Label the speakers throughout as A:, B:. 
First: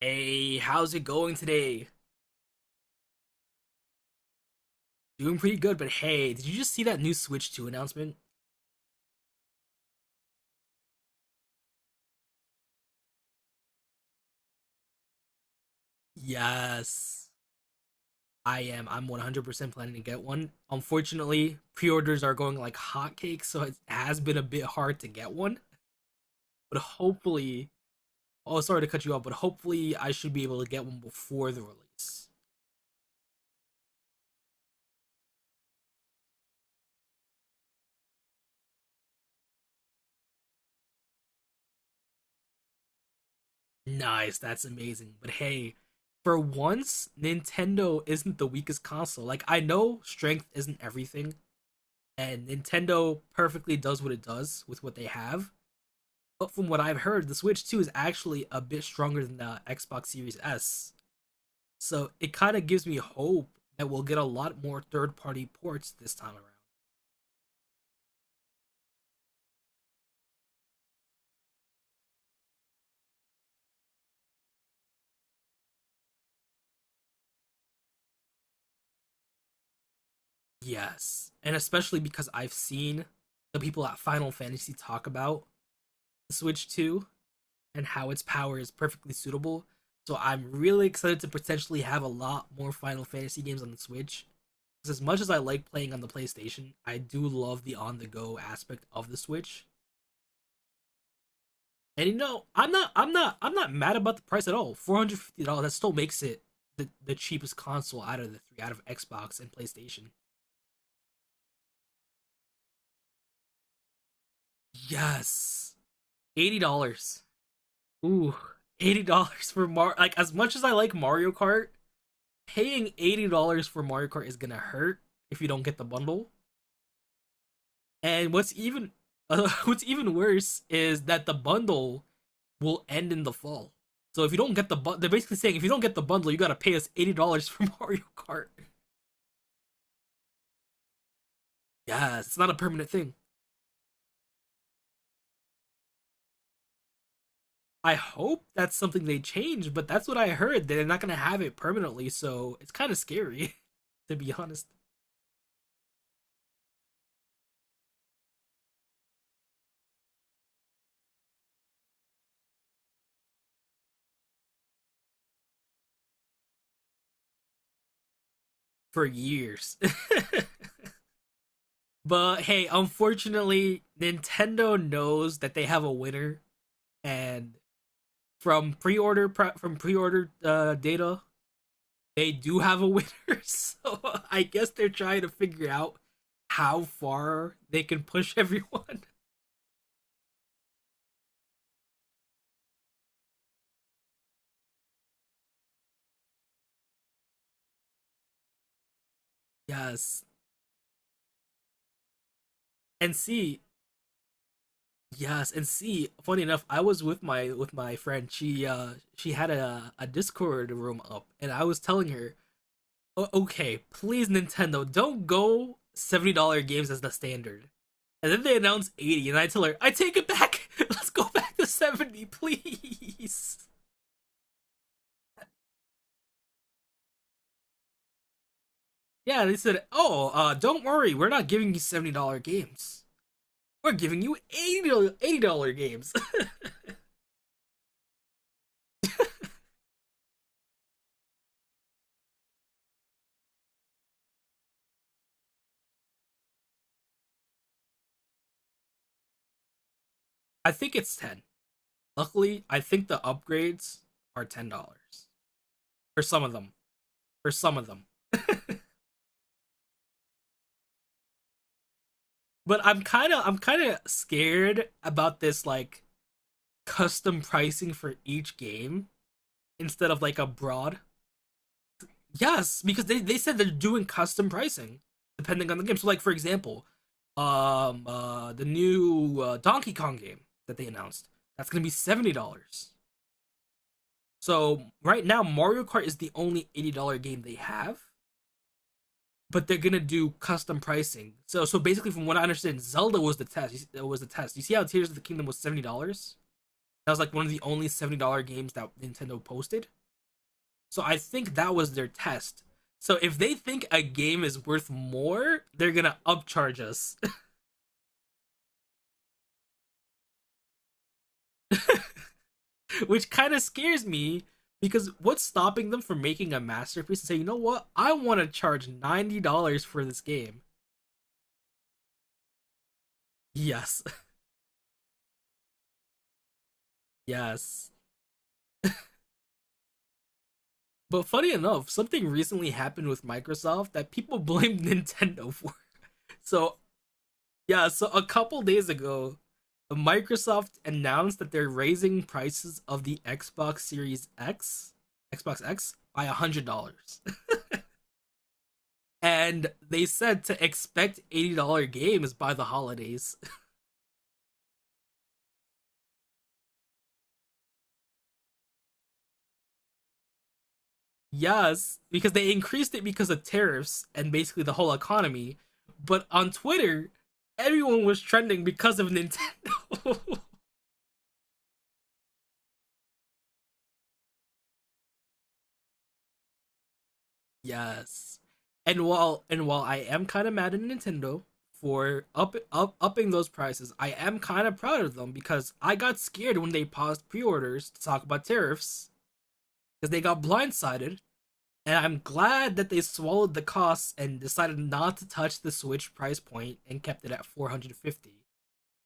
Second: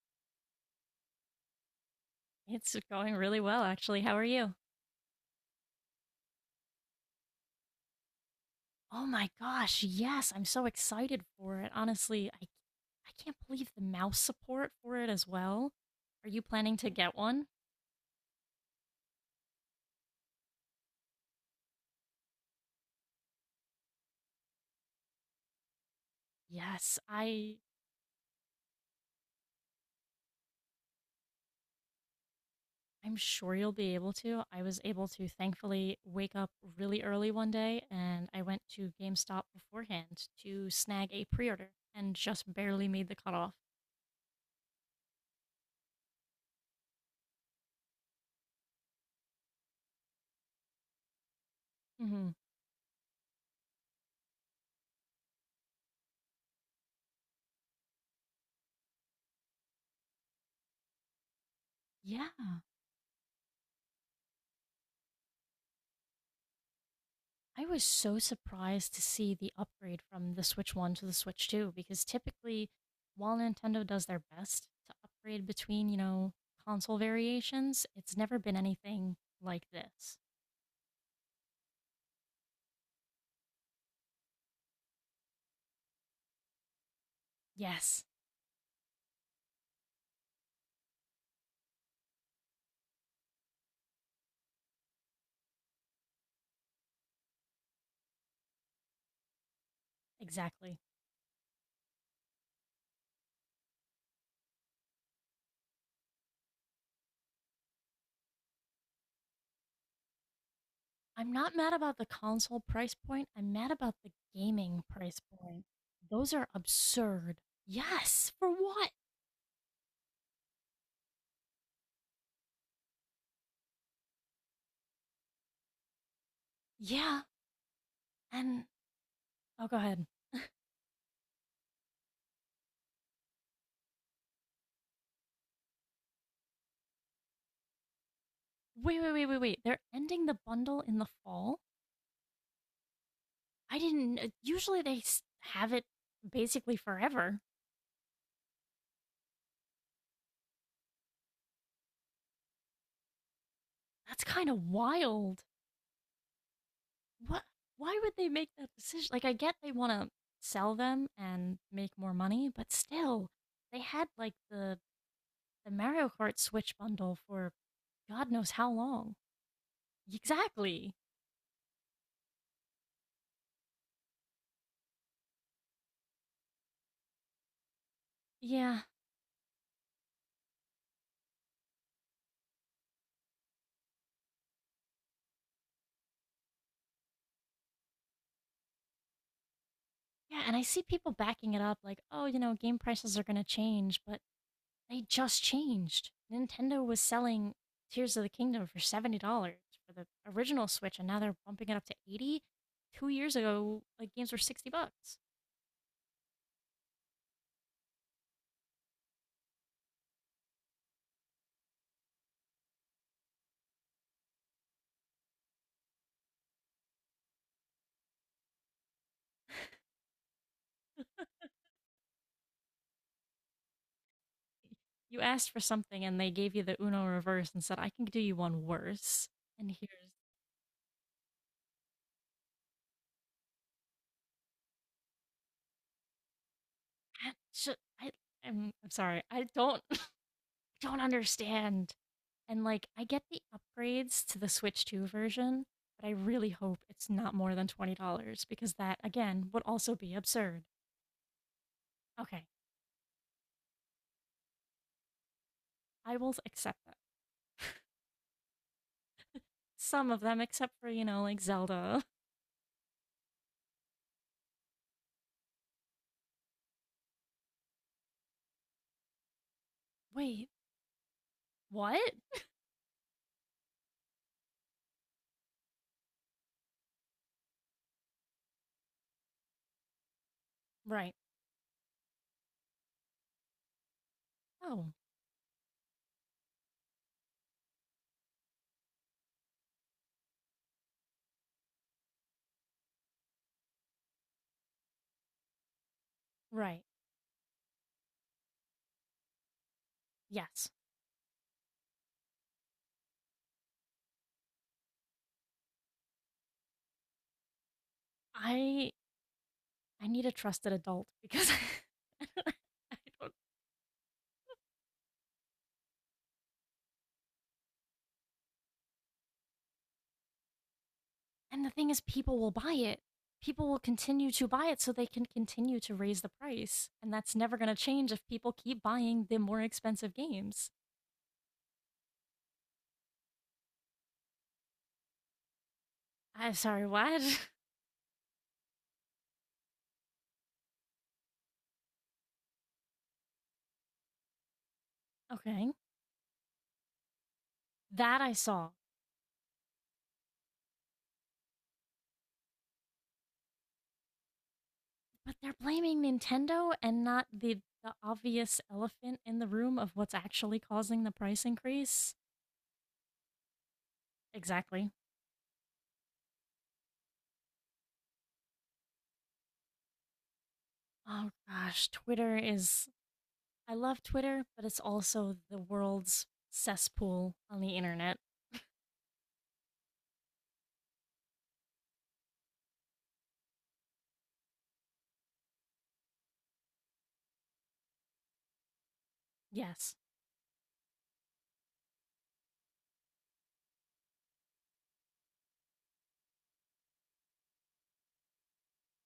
A: Hey, how's it going today?
B: It's going really well, actually. How are you?
A: Doing pretty good, but hey, did you just see that new Switch 2 announcement?
B: Oh my gosh, yes, I'm so excited for it. Honestly, I can't believe the mouse support for it as well. Are you planning to get
A: Yes,
B: one?
A: I am. I'm 100% planning to get one. Unfortunately, pre orders are going like hotcakes, so it has been a bit hard to get one. But
B: Yes, I
A: hopefully, oh, sorry to cut you off, but hopefully, I should be able to get one before the release.
B: I'm sure you'll be able to. I was able to thankfully wake up really early one day and I went to GameStop beforehand to snag a pre-order and just barely made the cutoff.
A: Nice, that's amazing. But hey, for once, Nintendo isn't the weakest console. Like, I know strength isn't everything,
B: Mhm.
A: and Nintendo perfectly does what it does with what they have. But from what I've heard, the Switch 2 is actually a bit stronger than the Xbox Series S. So
B: Yeah.
A: it kind of gives me hope that we'll get a lot more third party ports this time around.
B: I was so surprised to see the upgrade from the Switch 1 to the Switch 2 because typically, while Nintendo does their best to upgrade between, console variations, it's never been anything like this.
A: Yes. And especially because I've seen the people at Final Fantasy talk about the Switch 2 and
B: Yes,
A: how its power is perfectly suitable. So I'm really excited to potentially have a lot more Final Fantasy games on the Switch because as much as I like playing on the PlayStation, I do love the on-the-go aspect of the Switch.
B: exactly.
A: And I'm not mad about the price at all. $450 that still makes it the cheapest console out of the three, out of Xbox and PlayStation.
B: I'm not mad about the console price point, I'm mad about the gaming price point.
A: Yes,
B: Those are
A: $80.
B: absurd. Yes,
A: Ooh,
B: for what?
A: $80 for Mar. Like as much as I like Mario Kart, paying $80 for Mario Kart is gonna hurt if you don't get the bundle.
B: Yeah,
A: And what's
B: and
A: even,
B: oh, go
A: what's
B: ahead.
A: even worse is that the bundle will end in the fall. So if you don't get the bu- they're basically saying if you don't get the bundle, you gotta pay us $80 for Mario Kart.
B: Wait, wait, wait, wait, wait. They're ending the bundle in the fall?
A: Yes, it's not a permanent thing.
B: I didn't. Usually they have it basically forever.
A: I hope that's something they change, but that's what I heard. They're not gonna have it permanently, so it's kind of scary, to
B: That's
A: be
B: kind of
A: honest.
B: wild. What? Why would they make that decision? Like, I get they want to sell them and make more money, but still, they had like the Mario Kart Switch bundle for God knows how
A: For
B: long.
A: years.
B: Exactly.
A: But hey, unfortunately, Nintendo knows that they have a winner, and
B: Yeah.
A: from pre-order data they do have a winner, so I guess they're trying to figure out how far they can push everyone.
B: Yeah. And I see people backing it up, like, oh, game prices are going to change, but they just changed. Nintendo was selling Tears of the Kingdom for $70 for the
A: Yes,
B: original Switch, and now they're bumping it up to 80 dollars. Two
A: and
B: years
A: see,
B: ago, like games were 60 bucks.
A: yes, and see. Funny enough, I was with my friend. She had a Discord room up, and I was telling her, "Oh, okay, please Nintendo, don't go $70 games as the standard. And then they announced 80, and I tell her, I take it back. Let's go back to 70, please.
B: You asked for something, and they gave you the Uno reverse and said, I can do you one worse.
A: Yeah, they
B: And
A: said,
B: here's
A: "Oh, don't worry, we're not giving you $70 games. We're giving you $80 games."
B: that. I, I'm sorry. I don't, I don't understand. And like, I get the upgrades to the Switch 2 version, but I really hope it's not more than $20 because that, again, would also be absurd.
A: I think it's ten.
B: Okay,
A: Luckily, I think the upgrades are $10
B: I
A: for
B: will
A: some of them.
B: accept that.
A: For some of them,
B: Some of them, except for, you know, like Zelda.
A: but I'm kind of scared about this like custom pricing for each game instead of like a
B: Wait,
A: broad.
B: what?
A: Yes, because they said they're doing custom pricing depending on the game. So like for example, the new Donkey Kong game that they
B: Right.
A: announced, that's going to be $70. So
B: Oh,
A: right now Mario Kart is the only $80 game they have, but they're going to do custom pricing. So basically from what I understand, Zelda was the test. It was the test. You see how Tears of the Kingdom was $70?
B: right.
A: That was like one of the only $70 games that Nintendo posted.
B: Yes.
A: So I think that was their test. So if they think a game is worth more, they're gonna upcharge us,
B: I I need a trusted adult because I
A: which
B: don't.
A: kind of scares me because what's stopping them from making a masterpiece and say, you know what, I want to charge $90 for this game?
B: And the thing is people will buy it. People will
A: Yes,
B: continue to buy it so they can continue to raise the price. And that's never going to
A: yes.
B: change if people keep buying the more expensive games.
A: But funny enough, something recently happened with Microsoft that people blamed Nintendo for.
B: I'm
A: So
B: sorry, what?
A: Yeah, so a couple days ago, Microsoft announced that they're raising prices of the Xbox Series X, Xbox
B: Okay.
A: X, by $100.
B: That I saw.
A: And they said to expect $80 games by the holidays.
B: But they're blaming Nintendo and not the obvious elephant in the room of what's actually causing the price
A: Yes,
B: increase.
A: because they increased it because of tariffs and basically the
B: Exactly.
A: whole economy. But on Twitter, everyone was trending because of Nintendo.
B: Oh gosh, Twitter is I love Twitter, but it's also the world's cesspool on the internet.
A: Yes. And while I am kind of mad at Nintendo for up, up upping those prices, I am kind of proud of them because I got scared when they paused pre-orders to talk about tariffs
B: Yes.
A: because they got blindsided, and I'm glad that they swallowed the costs and decided not to touch the Switch price point and kept it at 450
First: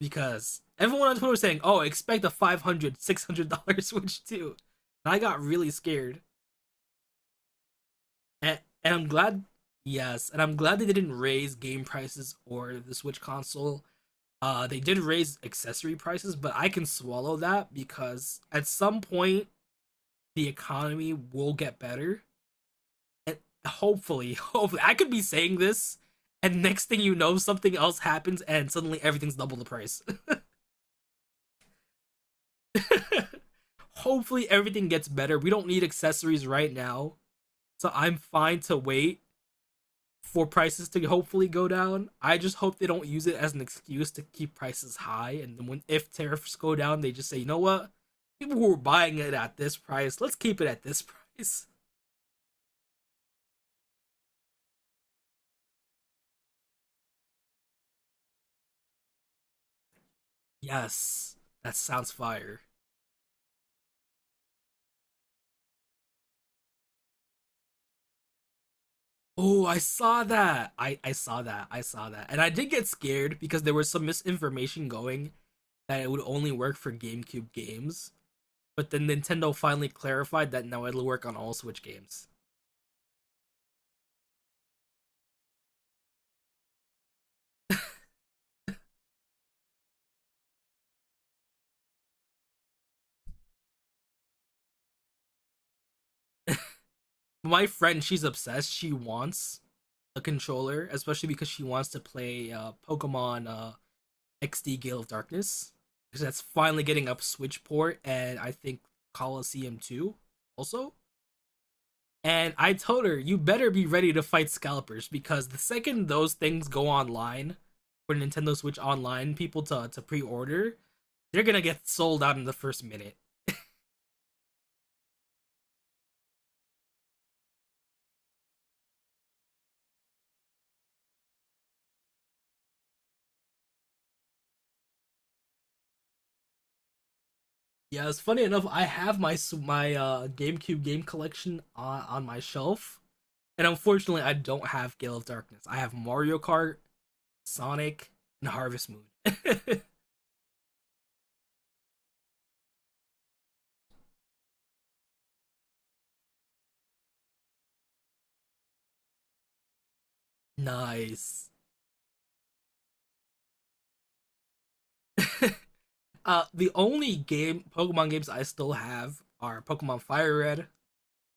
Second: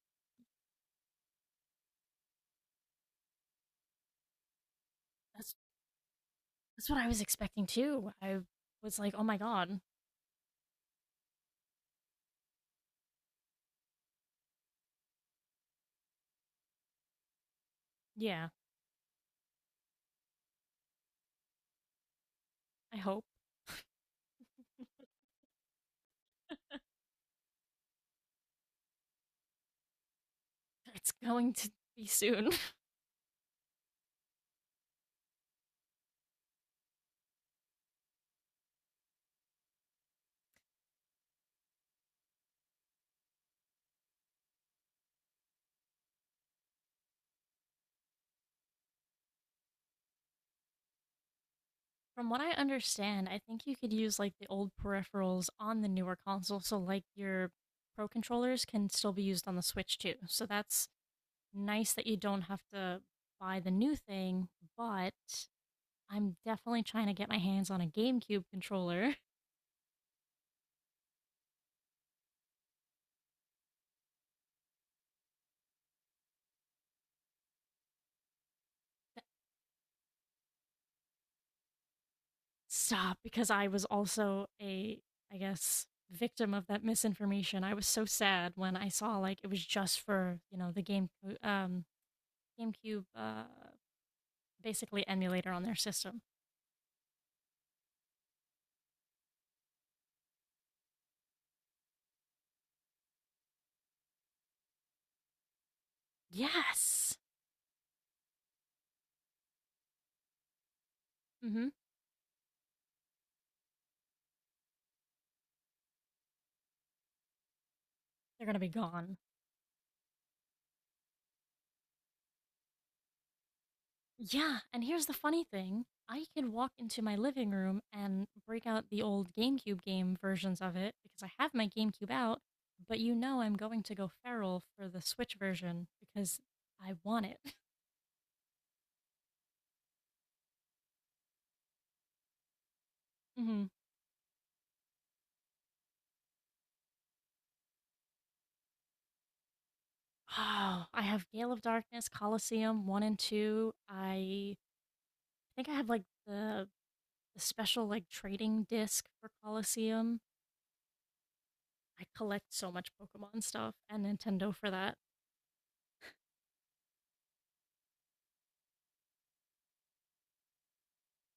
A: because everyone on Twitter was saying, "Oh, expect a 500 $600 Switch too," and I got
B: That's
A: really scared.
B: that's what I was expecting too. I
A: and, and
B: was
A: I'm
B: like, "Oh my
A: glad.
B: god.
A: Yes, and I'm glad they didn't raise game prices or the Switch console. They did raise accessory prices, but I can swallow that because
B: Yeah,
A: at some point the economy will get better,
B: I hope
A: and hopefully, I could be saying this, and next thing you know, something else happens, and suddenly everything's double the price.
B: it's going to be soon."
A: Hopefully, everything gets better. We don't need accessories right now, so I'm fine to wait for prices to hopefully go down. I just hope they don't use it as an excuse to keep prices high. And then when if tariffs go down, they just say, you know what, people who were buying it at this price, let's keep it at this price.
B: From what I understand, I think you could use like the old peripherals on the newer console, so like your pro controllers can still be used on the Switch too. So that's
A: Yes, that
B: nice that
A: sounds
B: you don't
A: fire.
B: have to buy the new thing, but I'm definitely trying to get my hands on a GameCube controller.
A: Oh, I saw that. I saw that. I saw that, and I did get scared because there was some misinformation going that it would only work for GameCube games. But then Nintendo finally clarified that now it'll work on all Switch games.
B: Stop, because I was also a, I guess, victim of that misinformation. I was so sad when I saw like it was just for, the game um GameCube basically emulator on their system.
A: My friend, she's obsessed. She wants a controller, especially because she wants to play Pokemon XD Gale of Darkness. Because that's finally getting
B: Yes.
A: up Switch port, and I think Coliseum 2 also.
B: Hmm.
A: And I told her, you better be ready to fight scalpers because the second those things go online for
B: They're going
A: Nintendo
B: to be
A: Switch
B: gone.
A: Online, people to pre order, they're gonna get sold out in the first minute.
B: Yeah. And here's the funny thing I can walk into my living room and break out the old GameCube game versions of it because I have my GameCube out, but you know I'm going to go feral for the Switch version because I want it.
A: Yeah, it's funny enough, I have my GameCube game collection on my shelf. And
B: Hmm.
A: unfortunately, I don't have Gale of Darkness. I have Mario Kart, Sonic, and Harvest Moon.
B: Oh, I have Gale of Darkness, Coliseum 1 and 2. I think I have like the special like trading disc for Coliseum.
A: Nice.
B: I collect so much Pokemon stuff and Nintendo for that.
A: The only game Pokemon games I still have are Pokemon Fire Red,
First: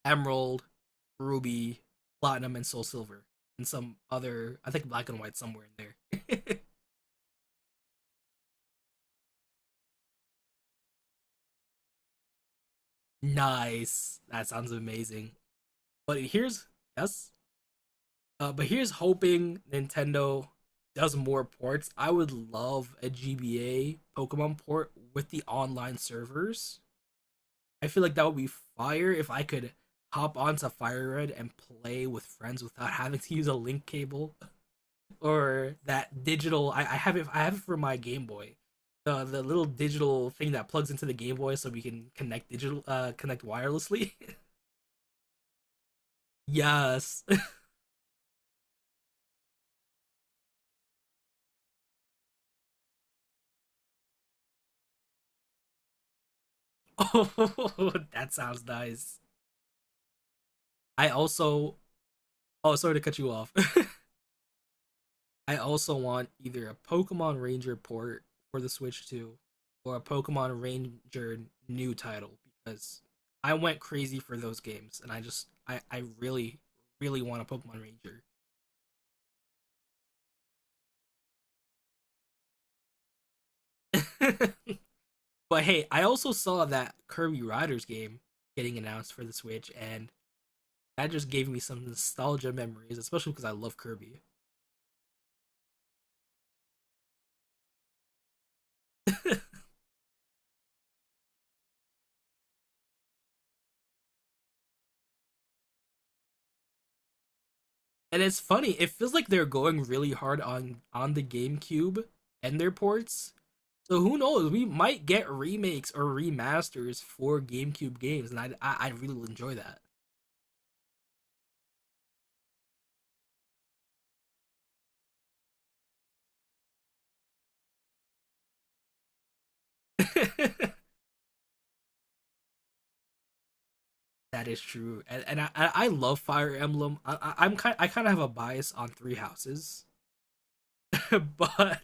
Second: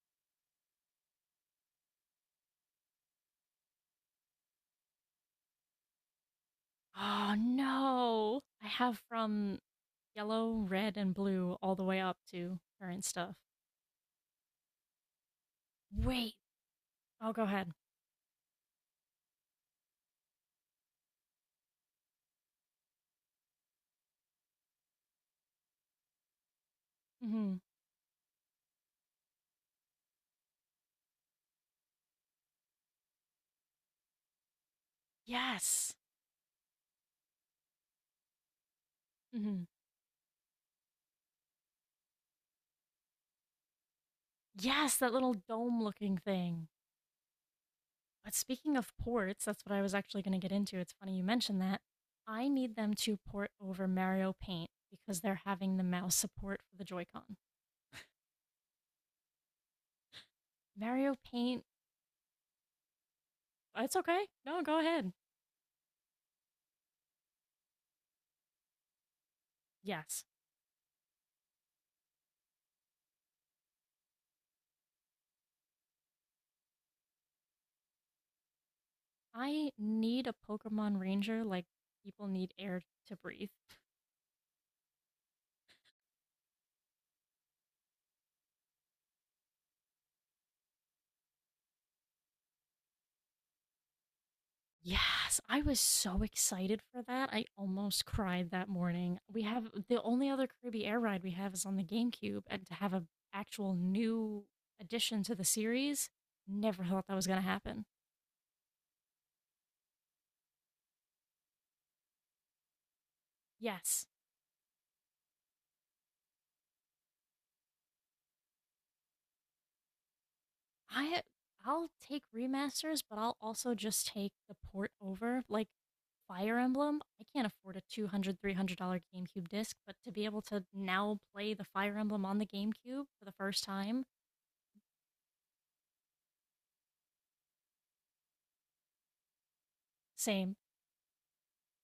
A: Emerald, Ruby, Platinum, and Soul Silver, and some other. I think Black and White somewhere in there.
B: Oh no! I have from yellow, red, and blue all the way up to current stuff.
A: Nice. That sounds amazing. But
B: Wait.
A: here's Yes,
B: Oh, go ahead.
A: But here's hoping Nintendo does more ports. I would love a GBA Pokemon port with the online servers.
B: Hmm.
A: I feel like that would be fire if I could hop onto Fire Red and play with friends without having to use a link cable or
B: Yes.
A: that digital. I have it. I have it for my Game Boy. The
B: Hmm.
A: little digital thing that plugs into the Game Boy so we can connect wirelessly.
B: Yes, that little dome looking thing.
A: Yes.
B: But speaking of ports, that's what I was actually going to get into. It's funny you mentioned that. I need them to port over Mario Paint because they're having the mouse support for the Joy-Con.
A: Oh, that sounds nice. I
B: Mario Paint,
A: also Oh, sorry to cut you off.
B: it's okay. No, go ahead.
A: I also want either a Pokemon Ranger port for the Switch 2 or a
B: Yes.
A: Pokemon Ranger new title because I went crazy for those games and I really really want a Pokemon Ranger.
B: I need a Pokemon Ranger like people need air to breathe.
A: But hey, I also saw that Kirby Riders game getting announced for the Switch and that just gave me some nostalgia memories, especially because I love Kirby.
B: Yes, I was so excited for that. I almost cried that morning. We have the only other Kirby Air ride we have is on the GameCube, and to have an actual new addition to the series, never thought that was going to happen.
A: And it's funny, it feels like they're going really hard on the GameCube and their ports. So
B: Yes.
A: who knows? We might get remakes or remasters for GameCube games, and I really will enjoy that.
B: I I'll take remasters, but I'll also just take the port over. Like Fire Emblem, I can't afford a $200, $300 GameCube disc, but to be able to now play the Fire Emblem on the GameCube for the first time,
A: That is true, and I love Fire Emblem. I kind of have a bias on Three Houses,
B: same.
A: but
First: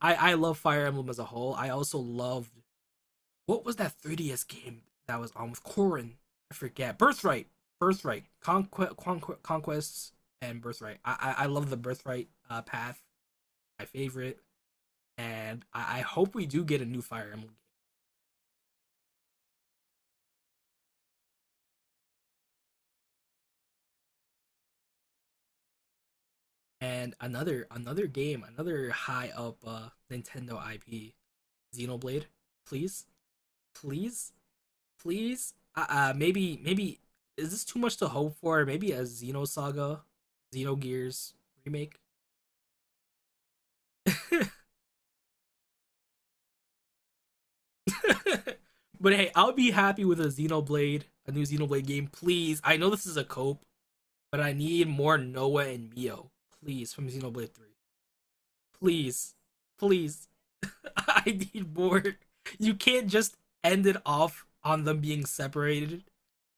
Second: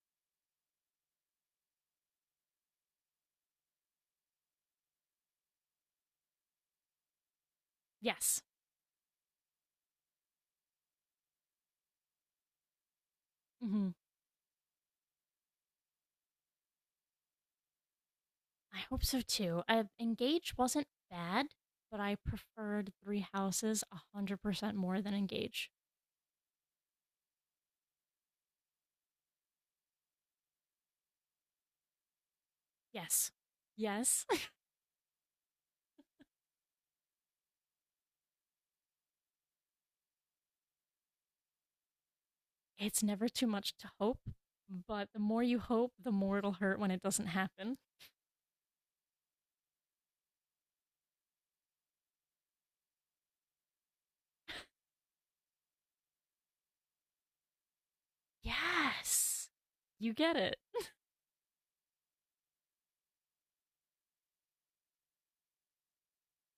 A: I love Fire Emblem as a whole. I also loved what was that 3DS game that was on with Corrin? I forget. Birthright, Birthright,
B: Yes.
A: Conquest, Conquest, Conquests, and Birthright. I love the Birthright path. My
B: Hmm.
A: favorite. And I hope we do get a new Fire Emblem game.
B: I hope so too. Engage wasn't bad, but I preferred Three Houses 100% more than Engage.
A: And another game, another high up Nintendo IP, Xenoblade. Please,
B: Yes. Yes.
A: please, please. Maybe is this too much to hope for? Maybe a Xenosaga, Xenogears remake.
B: It's never too much to hope, but the more you hope, the more it'll hurt when it doesn't happen.
A: But hey, I'll be happy with a new Xenoblade game, please. I know this is a cope, but I need more Noah and Mio, please, from Xenoblade Three. Please,
B: Yes. You
A: please,
B: get it.
A: I need more. You can't just end it off on them being separated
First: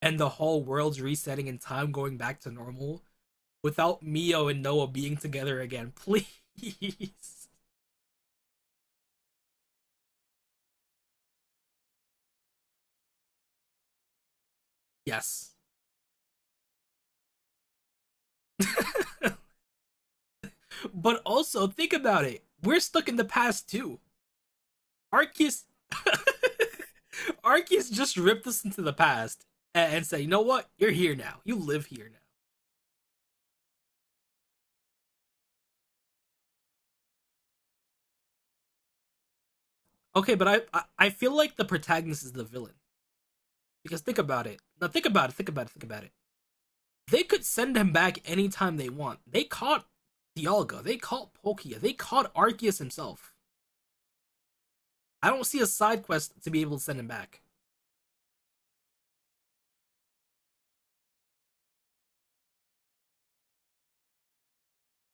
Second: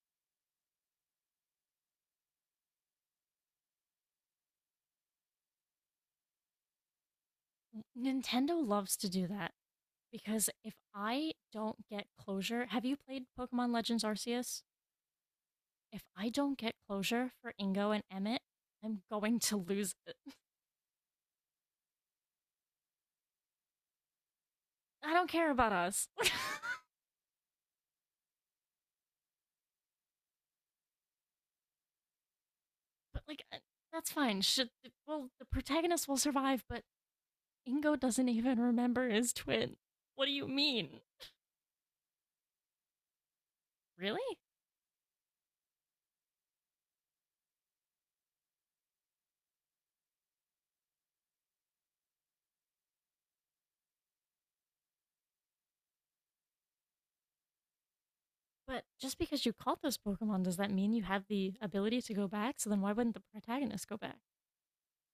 A: and the whole world's resetting and time going back to normal without Mio and Noah being together again. Please.
B: Nintendo loves to do that because if I don't get closure, have you played Pokemon Legends Arceus?
A: Yes.
B: If I don't get closure for Ingo and Emmett, I'm going to lose it.
A: But also, think about it. We're stuck in the past too.
B: I don't care
A: Arceus.
B: about us. But
A: Arceus just ripped us into the past and said, you know what? You're here now. You live here now.
B: like uh, that's fine. Should Well the protagonist will survive, but Ingo doesn't even remember his twin. What do
A: Okay, but
B: you
A: I, I,
B: mean?
A: I feel like the protagonist is the villain. Because think
B: Really?
A: about it. Now think about it. Think about it. Think about it. They could send him back anytime they want. They caught Dialga. They caught Palkia. They caught Arceus himself. I don't see a side quest to be able to send him back.
B: But just because you caught those Pokemon, does that mean you have the ability to go back? So then why wouldn't the protagonist go back?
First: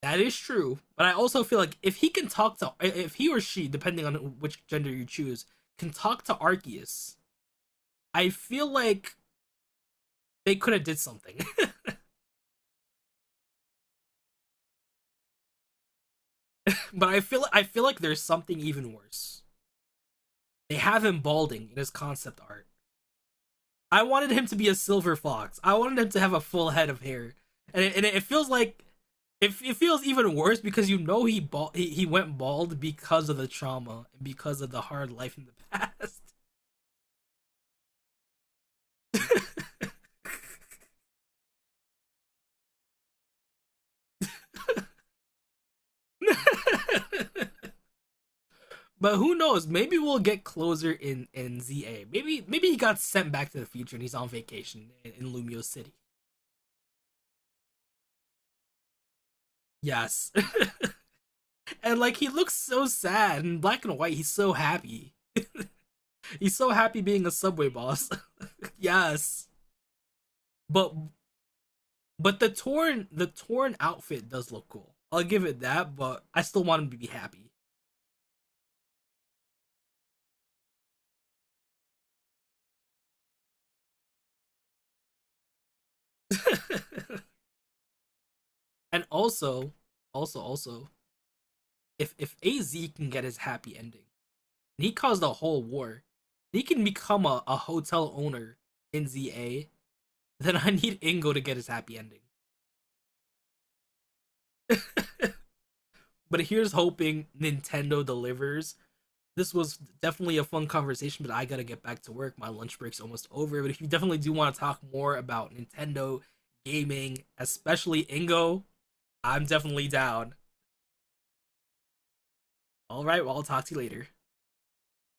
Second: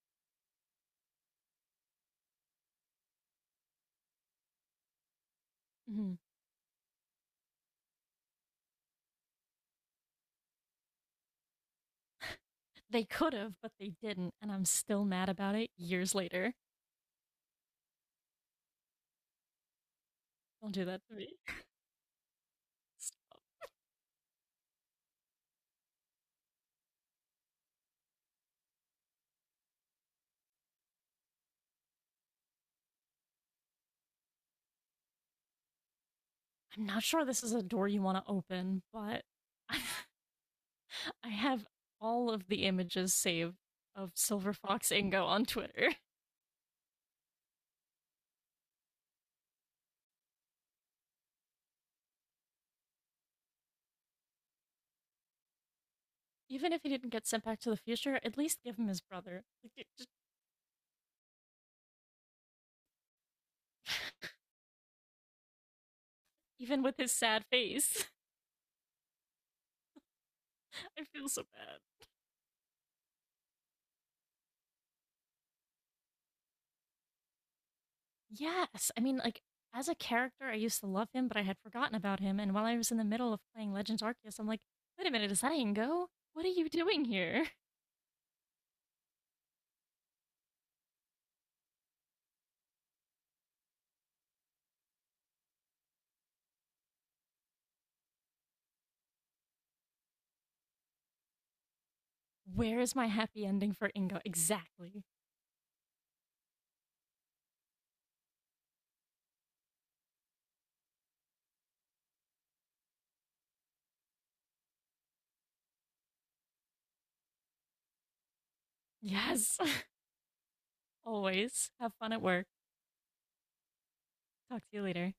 A: That is true, but I also feel like if he can talk to, if he or she, depending on which gender you choose, can
B: Mhm.
A: talk to Arceus, I feel like they could have did something.
B: They could have, but they didn't, and I'm still mad about it years later.
A: But I feel like there's something even worse.
B: Don't
A: They
B: do that
A: have
B: to
A: him
B: me.
A: balding in his concept art. I wanted him to be a silver fox. I wanted him to have a full head of hair, and it feels like it feels even worse because he went bald because of the trauma and because of the hard life in the past.
B: I'm not sure this is a door you want to open, but I have all of the images saved of Silver Fox Ingo on Twitter.
A: But who knows? Maybe we'll get closer in ZA. Maybe he got sent back to the future and he's on vacation in Lumio City.
B: Even if he didn't get sent back to the future, at least give him his brother. Like, just-
A: Yes, and like he looks so sad in black and white. He's so happy. He's so
B: even with
A: happy
B: his
A: being a
B: sad
A: subway
B: face,
A: boss. Yes, but
B: I feel so bad.
A: But the torn outfit does look cool. I'll give it that, but I still want him to be happy.
B: Yes. I mean, like, as a character, I used to love him, but I had forgotten about him. And while I was in the middle of playing Legends Arceus, I'm like, wait a minute, is that Ingo? What are you doing here?
A: And also, also, also, if AZ can get his happy ending, and he caused a whole war, he can become a hotel owner in ZA, then I need Ingo to get his happy ending.
B: Where is my happy ending for Ingo? Exactly.
A: But here's hoping Nintendo delivers. This was definitely a fun conversation, but I gotta get back to work. My lunch break's almost over. But if you definitely do want to talk more about Nintendo gaming, especially Ingo, I'm
B: Yes.
A: definitely down.
B: Always. Have fun at work.
A: All right, well, I'll talk to you later.
B: Talk to you later.